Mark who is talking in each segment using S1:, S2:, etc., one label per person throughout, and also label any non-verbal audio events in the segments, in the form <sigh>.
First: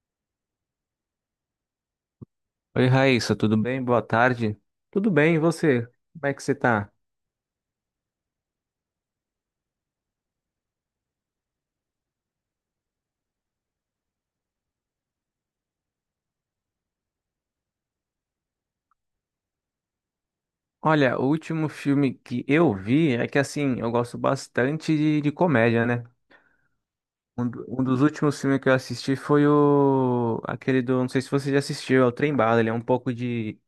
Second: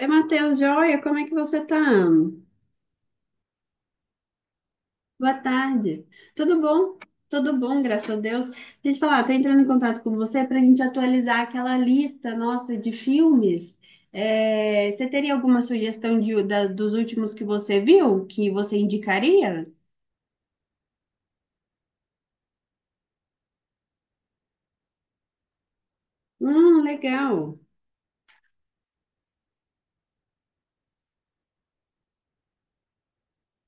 S1: Oi, Matheus, joia, como é que você tá?
S2: Oi, Raíssa, tudo bem? Boa tarde. Tudo
S1: Boa
S2: bem, e você?
S1: tarde.
S2: Como é que você
S1: Tudo
S2: tá?
S1: bom? Tudo bom, graças a Deus. Deixa eu te falar, tô entrando em contato com você para a gente atualizar aquela lista nossa de filmes. É, você teria alguma sugestão dos últimos que você viu, que você indicaria?
S2: Olha, o último filme que eu vi é que, assim, eu gosto bastante de comédia, né?
S1: Legal.
S2: Um dos últimos filmes que eu assisti foi o aquele do, não sei se você já assistiu, é o Trem Bala. Ele é um pouco de...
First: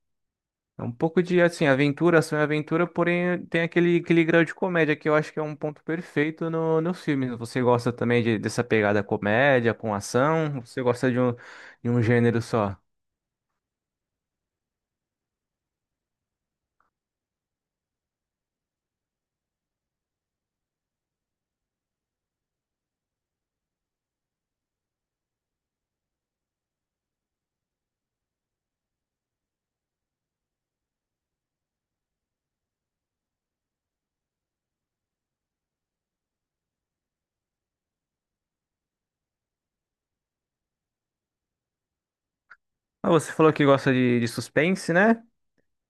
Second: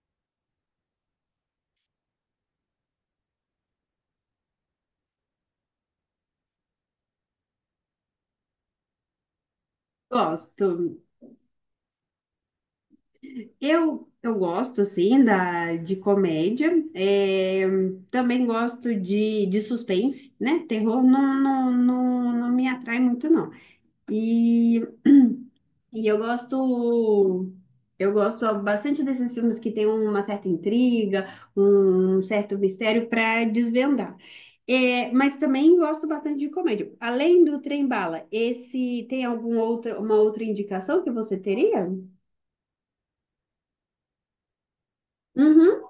S2: é um pouco de, assim, aventura, ação e aventura, porém tem aquele grau de comédia que eu acho que é um ponto perfeito no filme. Você gosta também dessa pegada comédia com ação?
S1: Gosto.
S2: Você gosta de um gênero só?
S1: Eu gosto, sim, de comédia. É, também gosto de suspense, né? Terror não, não me atrai muito, não. E, e eu eu gosto bastante desses filmes que tem uma certa intriga, um certo mistério para desvendar. É, mas também gosto bastante de comédia. Além do Trem Bala, esse tem algum outra, uma outra indicação que você teria?
S2: Ah, você falou que gosta de suspense, né?
S1: Uhum.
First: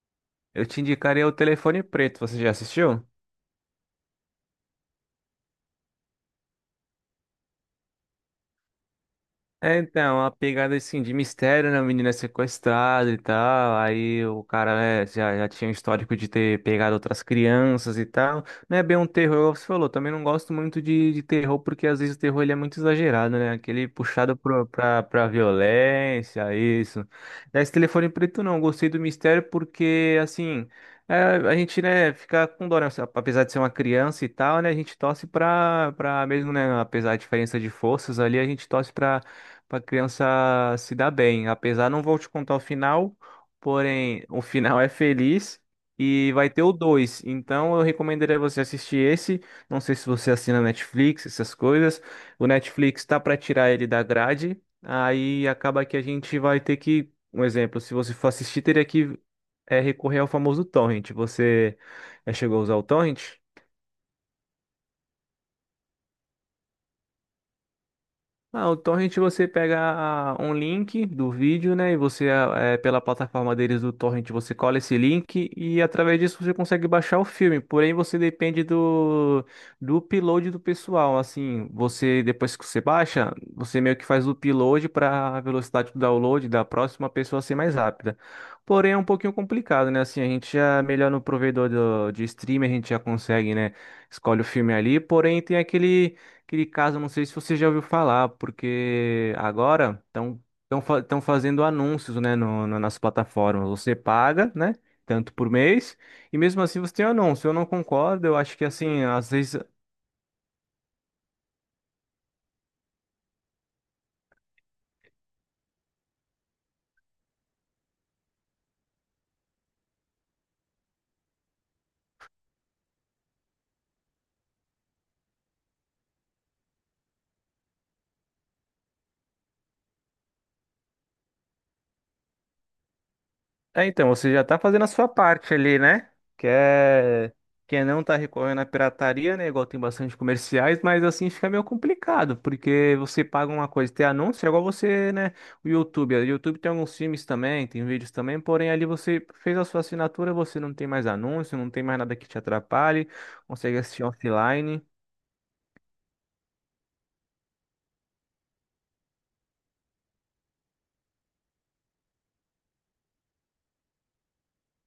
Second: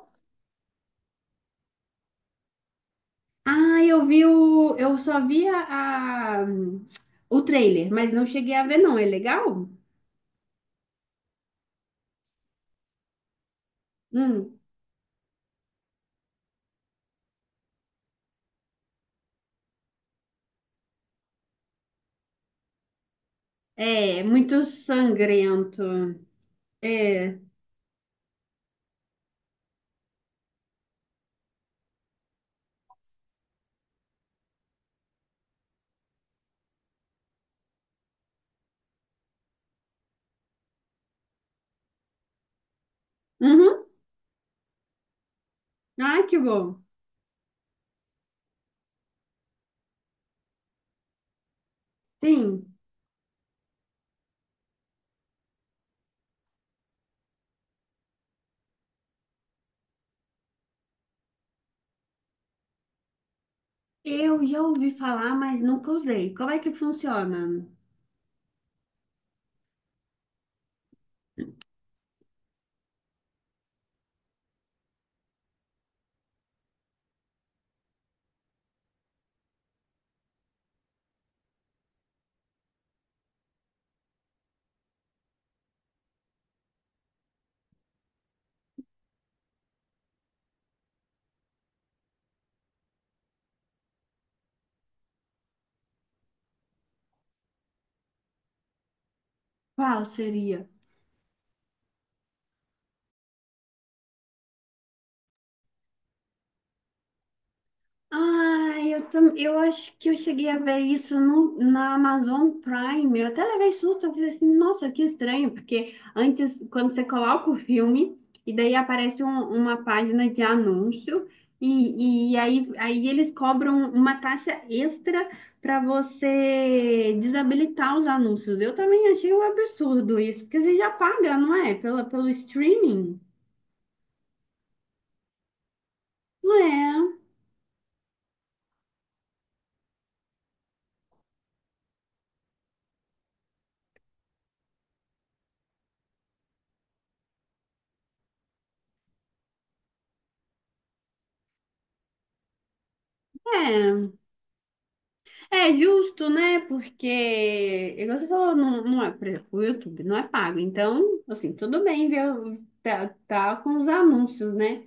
S2: Eu te indicaria o Telefone Preto. Você já assistiu?
S1: Ah, eu vi eu só vi o trailer, mas não cheguei a ver não. É legal?
S2: É, então, a pegada assim de mistério, né? O menino é sequestrado e tal. Aí o
S1: Hum.
S2: cara, né, já tinha um histórico de ter pegado outras crianças e tal. Não é bem um terror, igual você falou. Também não gosto muito de terror, porque às vezes o terror ele é muito exagerado, né? Aquele
S1: É
S2: puxado
S1: muito
S2: pra
S1: sangrento.
S2: violência, isso.
S1: É.
S2: É, esse telefone preto não, gostei do mistério porque, assim, é, a gente, né, fica com dó, né? Apesar de ser uma criança e tal, né? A gente torce pra mesmo, né? Apesar da diferença de forças ali, a gente torce pra para criança se dar bem. Apesar, não vou te contar o final,
S1: Uhum.
S2: porém, o final é feliz
S1: Ah,
S2: e
S1: que
S2: vai ter o
S1: bom.
S2: 2. Então, eu recomendaria você assistir esse. Não sei se você assina Netflix, essas coisas. O
S1: Sim,
S2: Netflix tá para tirar ele da grade, aí acaba que a gente vai ter que, um exemplo, se você for assistir, teria que recorrer ao famoso torrent. Você já chegou a usar o torrent?
S1: eu já ouvi falar, mas nunca usei. Como é que funciona?
S2: Ah, o torrent você pega um link do vídeo, né? E você, pela plataforma deles do torrent, você cola esse link e através disso você consegue baixar o filme. Porém, você depende do upload do pessoal. Assim, você, depois que você baixa, você meio que faz o upload para a velocidade do download da próxima pessoa ser mais rápida. Porém, é um pouquinho complicado, né? Assim, a gente já é melhor no provedor de streaming, a gente já consegue, né? Escolhe o filme ali. Porém, tem aquele caso, não sei se você já ouviu falar, porque agora
S1: Qual
S2: estão
S1: seria?
S2: fazendo anúncios, né, nas plataformas. Você paga, né, tanto por mês, e mesmo assim você tem um anúncio. Eu não concordo, eu acho que
S1: Ah,
S2: assim, às vezes
S1: eu acho que eu cheguei a ver isso no, na Amazon Prime. Eu até levei susto, eu falei assim, nossa, que estranho, porque antes, quando você coloca o filme, e daí aparece uma página de anúncio, aí eles cobram uma taxa extra para você desabilitar os anúncios. Eu também achei um absurdo isso, porque você já paga, não é? Pela, pelo streaming.
S2: é, então, você já tá fazendo a sua parte ali, né? Que
S1: Não é?
S2: é... que é não tá recorrendo à pirataria, né? Igual tem bastante comerciais, mas assim fica meio complicado, porque você paga uma coisa, tem anúncio, é igual você, né? O YouTube. O YouTube tem alguns filmes também, tem vídeos também, porém ali você fez a sua assinatura, você não tem mais anúncio, não tem mais nada que te atrapalhe, consegue assistir
S1: É.
S2: offline.
S1: É justo, né? Porque, igual você falou, não é, por exemplo, o YouTube não é pago. Então, assim, tudo bem ver, tá, tá com os anúncios, né?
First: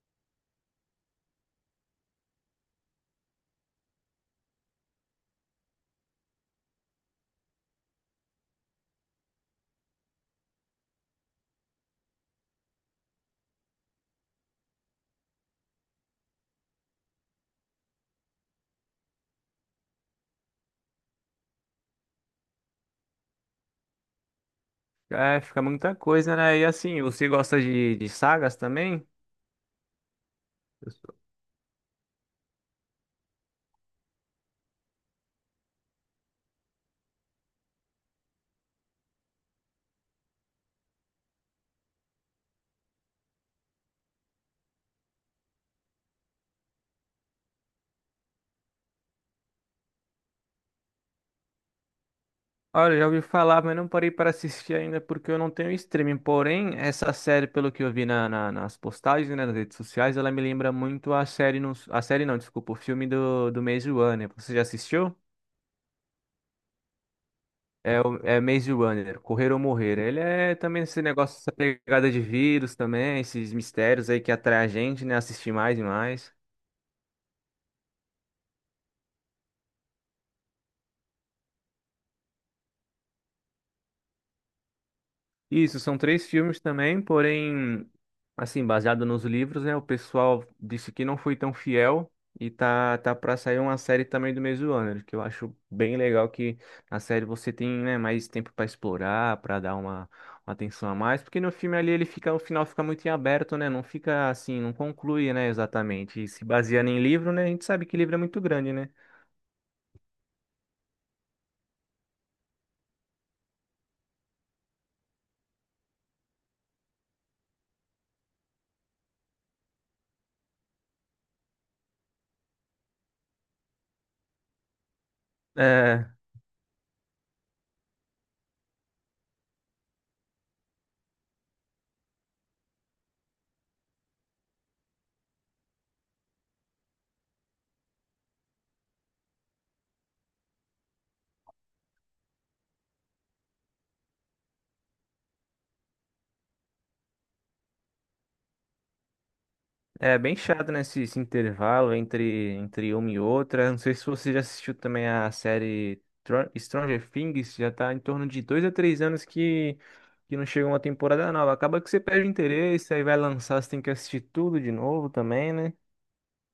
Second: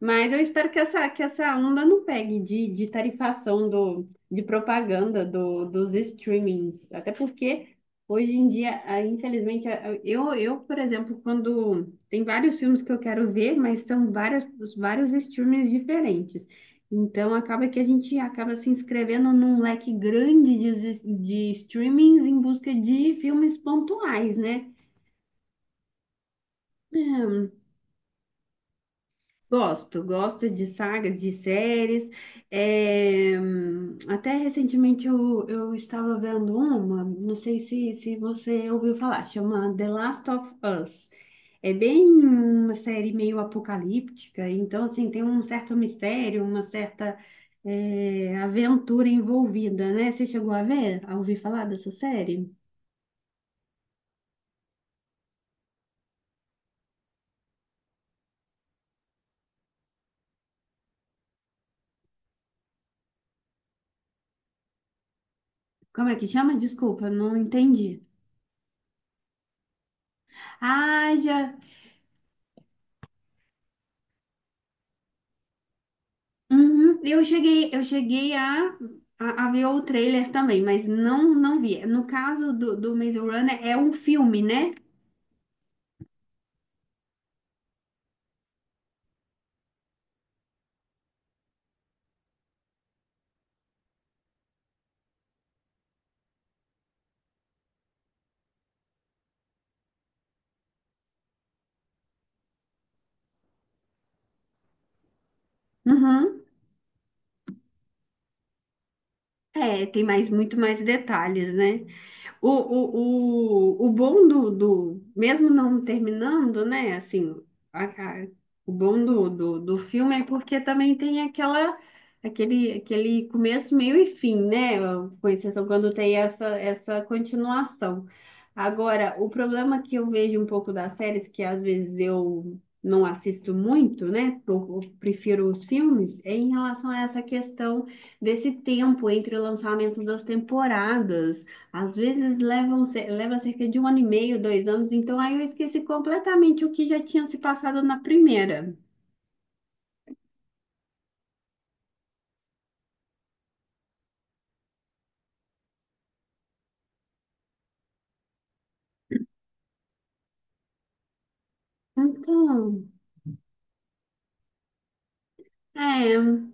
S1: Mas eu espero que que essa onda não pegue de tarifação do, de propaganda dos streamings. Até porque hoje em dia, ah, infelizmente, ah, por exemplo, quando tem vários filmes que eu quero ver, mas são várias, vários streamings diferentes. Então acaba que a gente acaba se inscrevendo num leque grande de streamings em busca de filmes pontuais, né?
S2: É, fica muita coisa, né? E assim, você gosta de sagas também?
S1: Gosto, gosto de sagas, de séries. É, até recentemente eu estava vendo uma, não sei se você ouviu falar, chama The Last of Us. É bem uma série meio apocalíptica, então assim, tem um certo mistério, uma certa é, aventura envolvida, né? Você chegou a ver, a ouvir falar dessa série?
S2: Olha, já ouvi falar, mas não parei para assistir ainda porque eu não tenho streaming. Porém, essa série, pelo que eu vi nas postagens, né, nas redes sociais, ela me lembra muito a série, no, a série não, desculpa, o filme do Maze Runner. Você já assistiu?
S1: Como é que chama? Desculpa, não entendi.
S2: É, é Maze Runner, Correr ou Morrer. Ele é também esse
S1: Ah,
S2: negócio,
S1: já.
S2: essa pegada de vírus também, esses mistérios aí que atrai a gente, né, assistir mais e mais.
S1: Uhum. Eu cheguei a ver o trailer também, mas não vi. No caso do Maze Runner, é um filme, né?
S2: Isso, são três filmes também, porém, assim, baseado nos livros, né? O pessoal disse que não foi tão fiel e tá, tá pra sair uma série também do mesmo ano, que eu acho bem legal que na série você tem, né, mais tempo pra explorar, pra dar uma atenção a mais, porque no filme ali ele fica, o final fica muito em aberto, né? Não fica assim, não conclui, né, exatamente. E
S1: Uhum.
S2: se baseando em livro, né? A gente sabe que livro é muito grande, né?
S1: É, tem mais, muito mais detalhes, né? O bom mesmo não terminando, né? Assim, a- a- o bom do filme é porque também tem aquela, aquele começo, meio e fim, né? Com exceção quando
S2: É,
S1: tem essa continuação. Agora, o problema que eu vejo um pouco das séries, que às vezes eu não assisto muito, né? Eu prefiro os filmes, é em relação a essa questão desse tempo entre o lançamento das temporadas. Às vezes leva cerca de um ano e meio, dois anos, então aí eu esqueci completamente o que já tinha se passado na primeira.
S2: é bem chato, né, esse intervalo entre uma e outra. Não sei se você já assistiu também a série Stranger Things, já tá em torno de 2 a 3 anos que não chega uma temporada nova. Acaba que você perde o
S1: Então,
S2: interesse, aí vai lançar, você tem que assistir tudo de novo também, né?
S1: é,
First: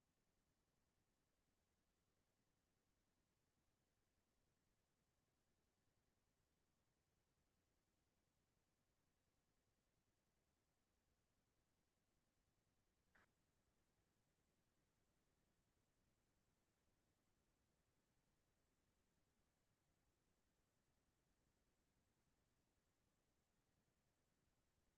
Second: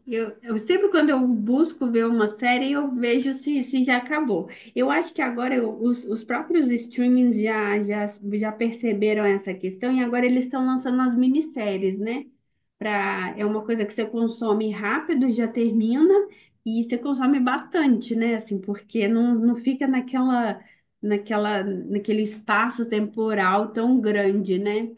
S1: eu sempre quando eu busco ver uma série, eu vejo se já acabou. Eu acho que agora os próprios streamings já perceberam essa questão e agora eles estão lançando as minisséries, né? Pra, é uma coisa que você consome rápido, já termina, e você consome bastante, né? Assim, porque não fica naquele espaço temporal tão grande, né?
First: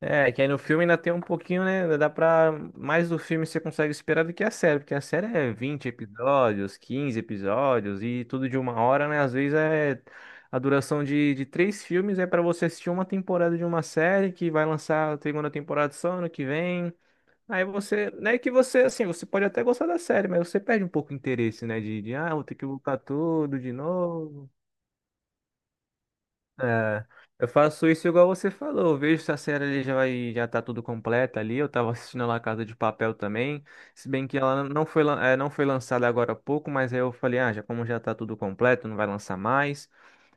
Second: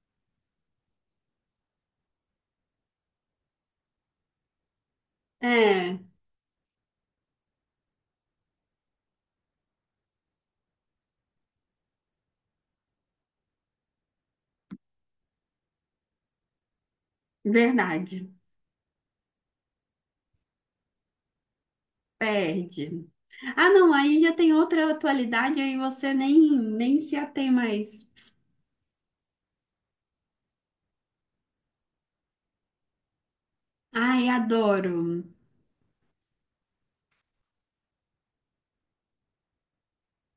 S2: É, que aí no filme ainda tem um pouquinho, né? Ainda dá pra. Mais do filme você consegue esperar do que a série, porque a série é 20
S1: É,
S2: episódios, 15 episódios e tudo de 1 hora, né? Às vezes é. A duração de três filmes é pra você assistir uma temporada de uma série que vai lançar a segunda temporada só ano que vem. Aí você. Não
S1: verdade.
S2: é que você, assim, você pode até gostar da série, mas você perde um pouco o interesse, né? Vou ter que voltar
S1: Perde.
S2: tudo
S1: Ah,
S2: de
S1: não, aí já
S2: novo.
S1: tem outra atualidade, aí você nem
S2: É,
S1: se
S2: eu
S1: atém
S2: faço isso
S1: mais.
S2: igual você falou. Eu vejo se a série ali já vai, já tá tudo completa ali. Eu tava assistindo lá Casa de Papel também. Se bem
S1: Ai,
S2: que ela não
S1: adoro.
S2: foi, não foi lançada agora há pouco, mas aí eu falei, ah, já como já tá tudo completo, não vai lançar mais.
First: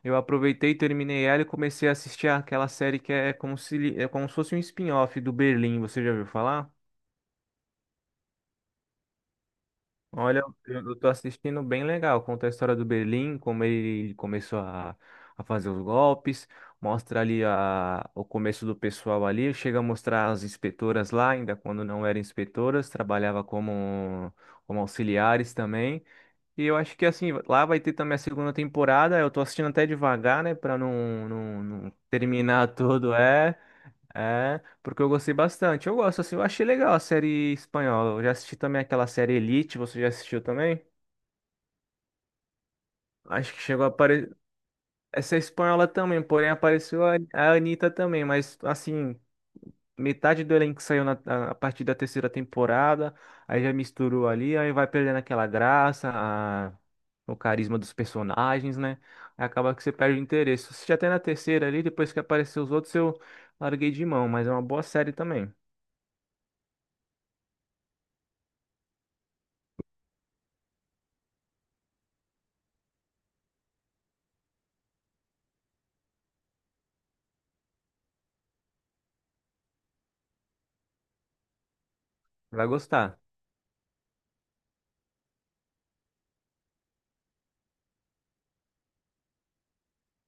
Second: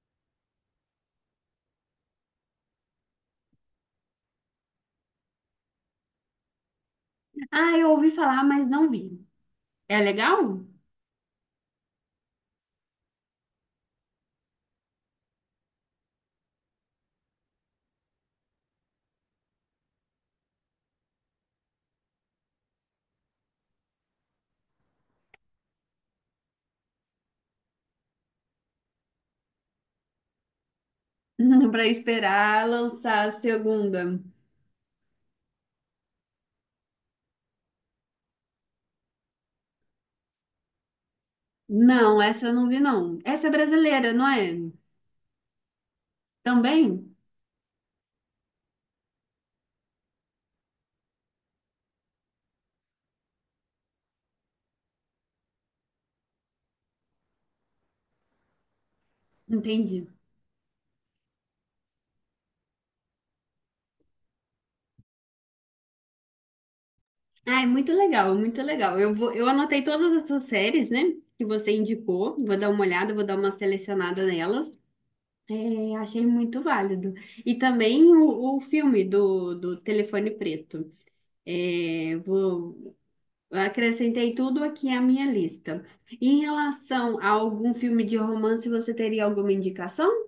S2: Eu aproveitei, terminei ela e comecei a assistir aquela série que é como se fosse um spin-off do Berlim. Você já ouviu falar?
S1: Ah, eu ouvi falar, mas não vi. É
S2: Olha,
S1: legal?
S2: eu tô assistindo bem legal. Conta a história do Berlim, como ele começou a fazer os golpes, mostra ali o começo do pessoal ali, chega a mostrar as inspetoras lá, ainda quando não eram inspetoras, trabalhava como auxiliares também. E eu acho que assim, lá vai ter também a segunda temporada. Eu tô assistindo até devagar, né, pra não, não,
S1: <laughs> Pra
S2: não
S1: esperar
S2: terminar <laughs> tudo,
S1: lançar a
S2: é.
S1: segunda.
S2: É, porque eu gostei bastante. Eu gosto, assim, eu achei legal a série espanhola. Eu já assisti também aquela série Elite, você já assistiu também?
S1: Não, essa eu não vi, não. Essa é
S2: Acho que chegou a
S1: brasileira, não
S2: aparecer.
S1: é?
S2: Essa é espanhola também, porém apareceu
S1: Também?
S2: a Anitta também, mas assim, metade do elenco saiu a partir da terceira temporada, aí já misturou ali, aí vai perdendo aquela graça, o carisma dos personagens, né? Aí acaba que você
S1: Entendi.
S2: perde o interesse. Eu assisti até na terceira ali, depois que apareceu os outros, eu larguei de mão, mas é uma boa série também.
S1: Ai, muito legal, muito legal. Eu vou, eu anotei todas essas séries, né, que você indicou. Vou dar uma olhada, vou dar uma selecionada nelas. É, achei muito válido. E também o filme do Telefone Preto. É,
S2: Vai
S1: vou,
S2: gostar.
S1: acrescentei tudo aqui à minha lista. Em relação a algum filme de romance, você teria alguma indicação?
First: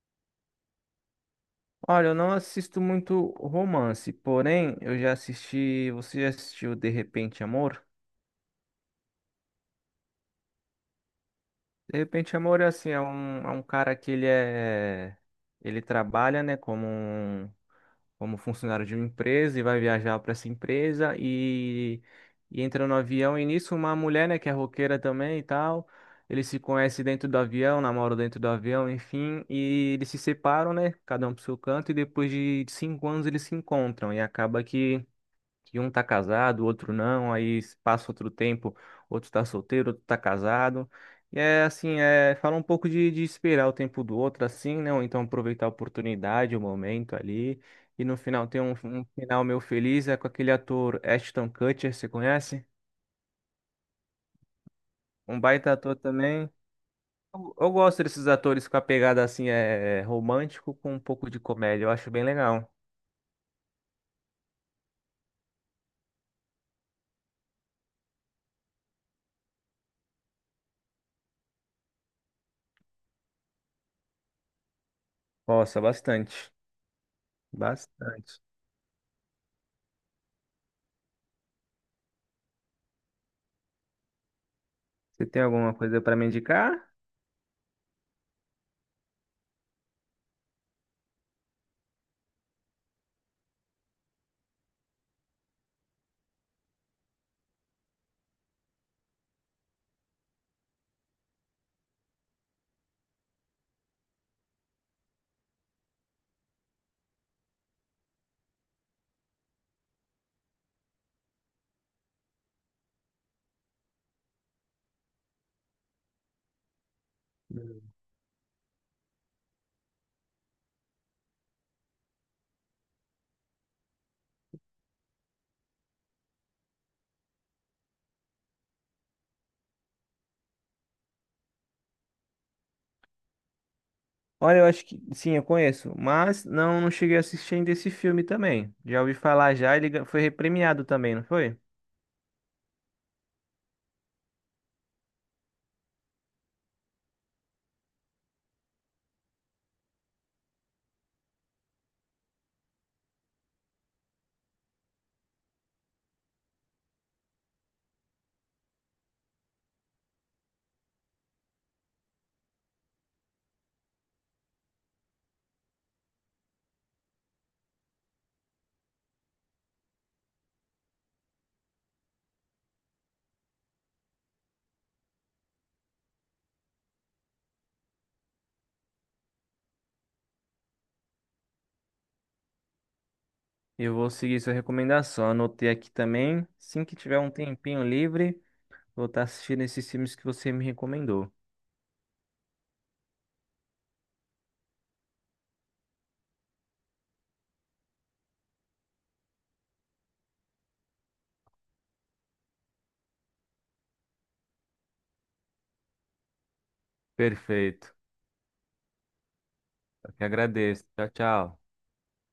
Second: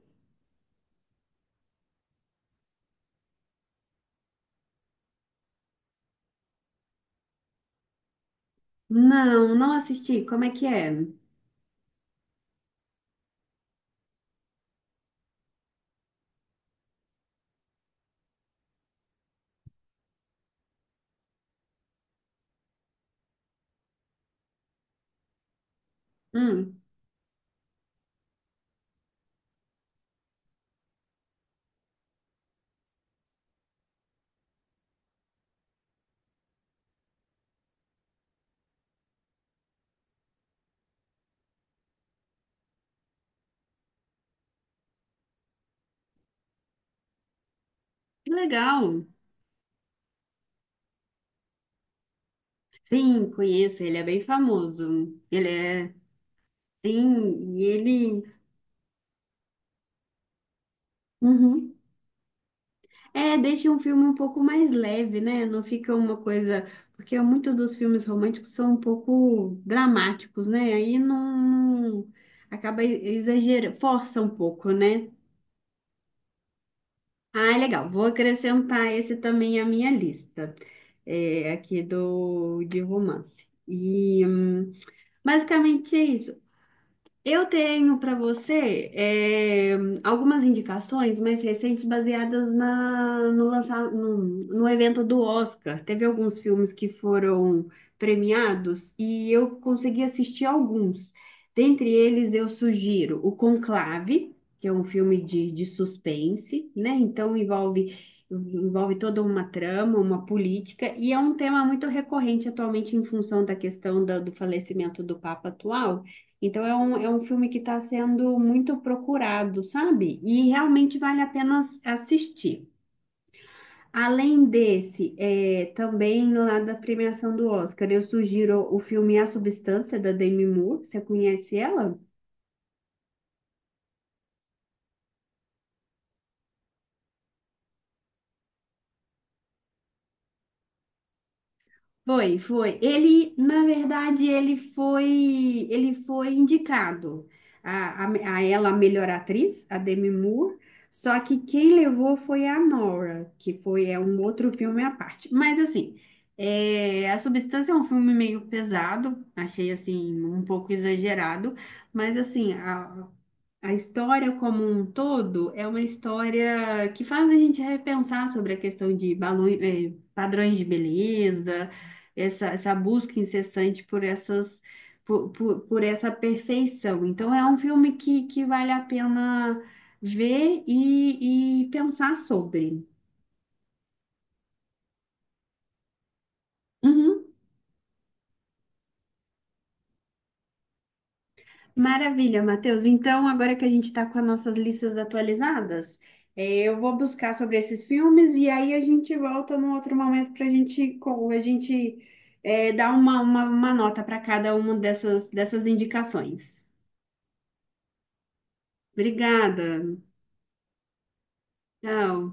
S2: Olha, eu não assisto muito romance, porém eu já assisti. Você já assistiu De Repente Amor?
S1: Não, não assisti. Como é?
S2: De Repente Amor é assim, é um cara que ele é. Ele trabalha, né, como funcionário de uma empresa e vai viajar para essa empresa e entra no avião. E nisso, uma mulher, né, que é roqueira também e tal. Eles se
S1: Hum,
S2: conhecem dentro do avião, namoram dentro do avião, enfim, e eles se separam, né? Cada um pro seu canto, e depois de 5 anos eles se encontram. E acaba que um tá casado, o outro não, aí passa outro tempo, outro tá solteiro, outro tá casado. E é assim, é, fala um pouco de esperar o tempo do outro assim, né? Ou então aproveitar a oportunidade, o momento ali. E no
S1: que
S2: final tem um,
S1: legal.
S2: um final meu feliz, é com aquele ator Ashton Kutcher, você conhece?
S1: Sim, conheço. Ele é bem famoso.
S2: Um
S1: Ele
S2: baita
S1: é.
S2: ator também. Eu,
S1: Sim, e
S2: eu gosto
S1: ele.
S2: desses atores com a pegada assim, é romântico com um pouco de
S1: Uhum.
S2: comédia, eu acho bem legal.
S1: É, deixa um filme um pouco mais leve, né? Não fica uma coisa. Porque muitos dos filmes românticos são um pouco dramáticos, né? Aí não. não- Acaba exagerando, força um pouco, né?
S2: Nossa, bastante.
S1: Ah, legal. Vou
S2: Bastante.
S1: acrescentar esse também à minha lista, é, aqui do de romance. E
S2: Você tem alguma
S1: basicamente
S2: coisa
S1: é
S2: para me
S1: isso.
S2: indicar?
S1: Eu tenho para você eh, algumas indicações mais recentes baseadas na, no, lança- no, no evento do Oscar. Teve alguns filmes que foram premiados e eu consegui assistir alguns. Dentre eles, eu sugiro o Conclave, que é um filme de suspense, né? Então envolve, envolve toda uma trama, uma política, e é um tema muito recorrente atualmente em função da questão do falecimento do Papa atual. Então é um filme que está sendo muito procurado, sabe? E realmente vale a pena assistir. Além desse, é, também lá da premiação do Oscar, eu sugiro o filme A Substância, da Demi Moore. Você conhece ela?
S2: Olha, eu acho que sim, eu conheço, mas não cheguei a assistir ainda esse filme também. Já ouvi falar já, ele foi repremiado também, não foi?
S1: Foi, foi. Ele, na verdade, ele foi indicado a ela a melhor atriz, a Demi Moore. Só que quem levou foi a Nora, que foi é um outro filme à parte. Mas assim, é, A Substância é um filme meio pesado, achei assim um pouco exagerado, mas assim a história como um todo é uma história que faz a gente repensar sobre a questão de balões, eh, padrões de beleza essa busca incessante por essas por essa perfeição. Então é um filme que vale a pena ver e pensar sobre.
S2: Eu vou seguir sua recomendação, anotei aqui também. Assim que tiver
S1: Uhum.
S2: um tempinho livre, vou estar assistindo esses filmes que você me recomendou.
S1: Maravilha, Matheus. Então, agora que a gente está com as nossas listas atualizadas, é, eu vou buscar sobre esses filmes e aí a gente volta num outro momento para a gente, a gente é, dar uma nota para cada uma dessas, dessas indicações.
S2: Perfeito.
S1: Obrigada.
S2: Eu que agradeço. Tchau, tchau.
S1: Tchau.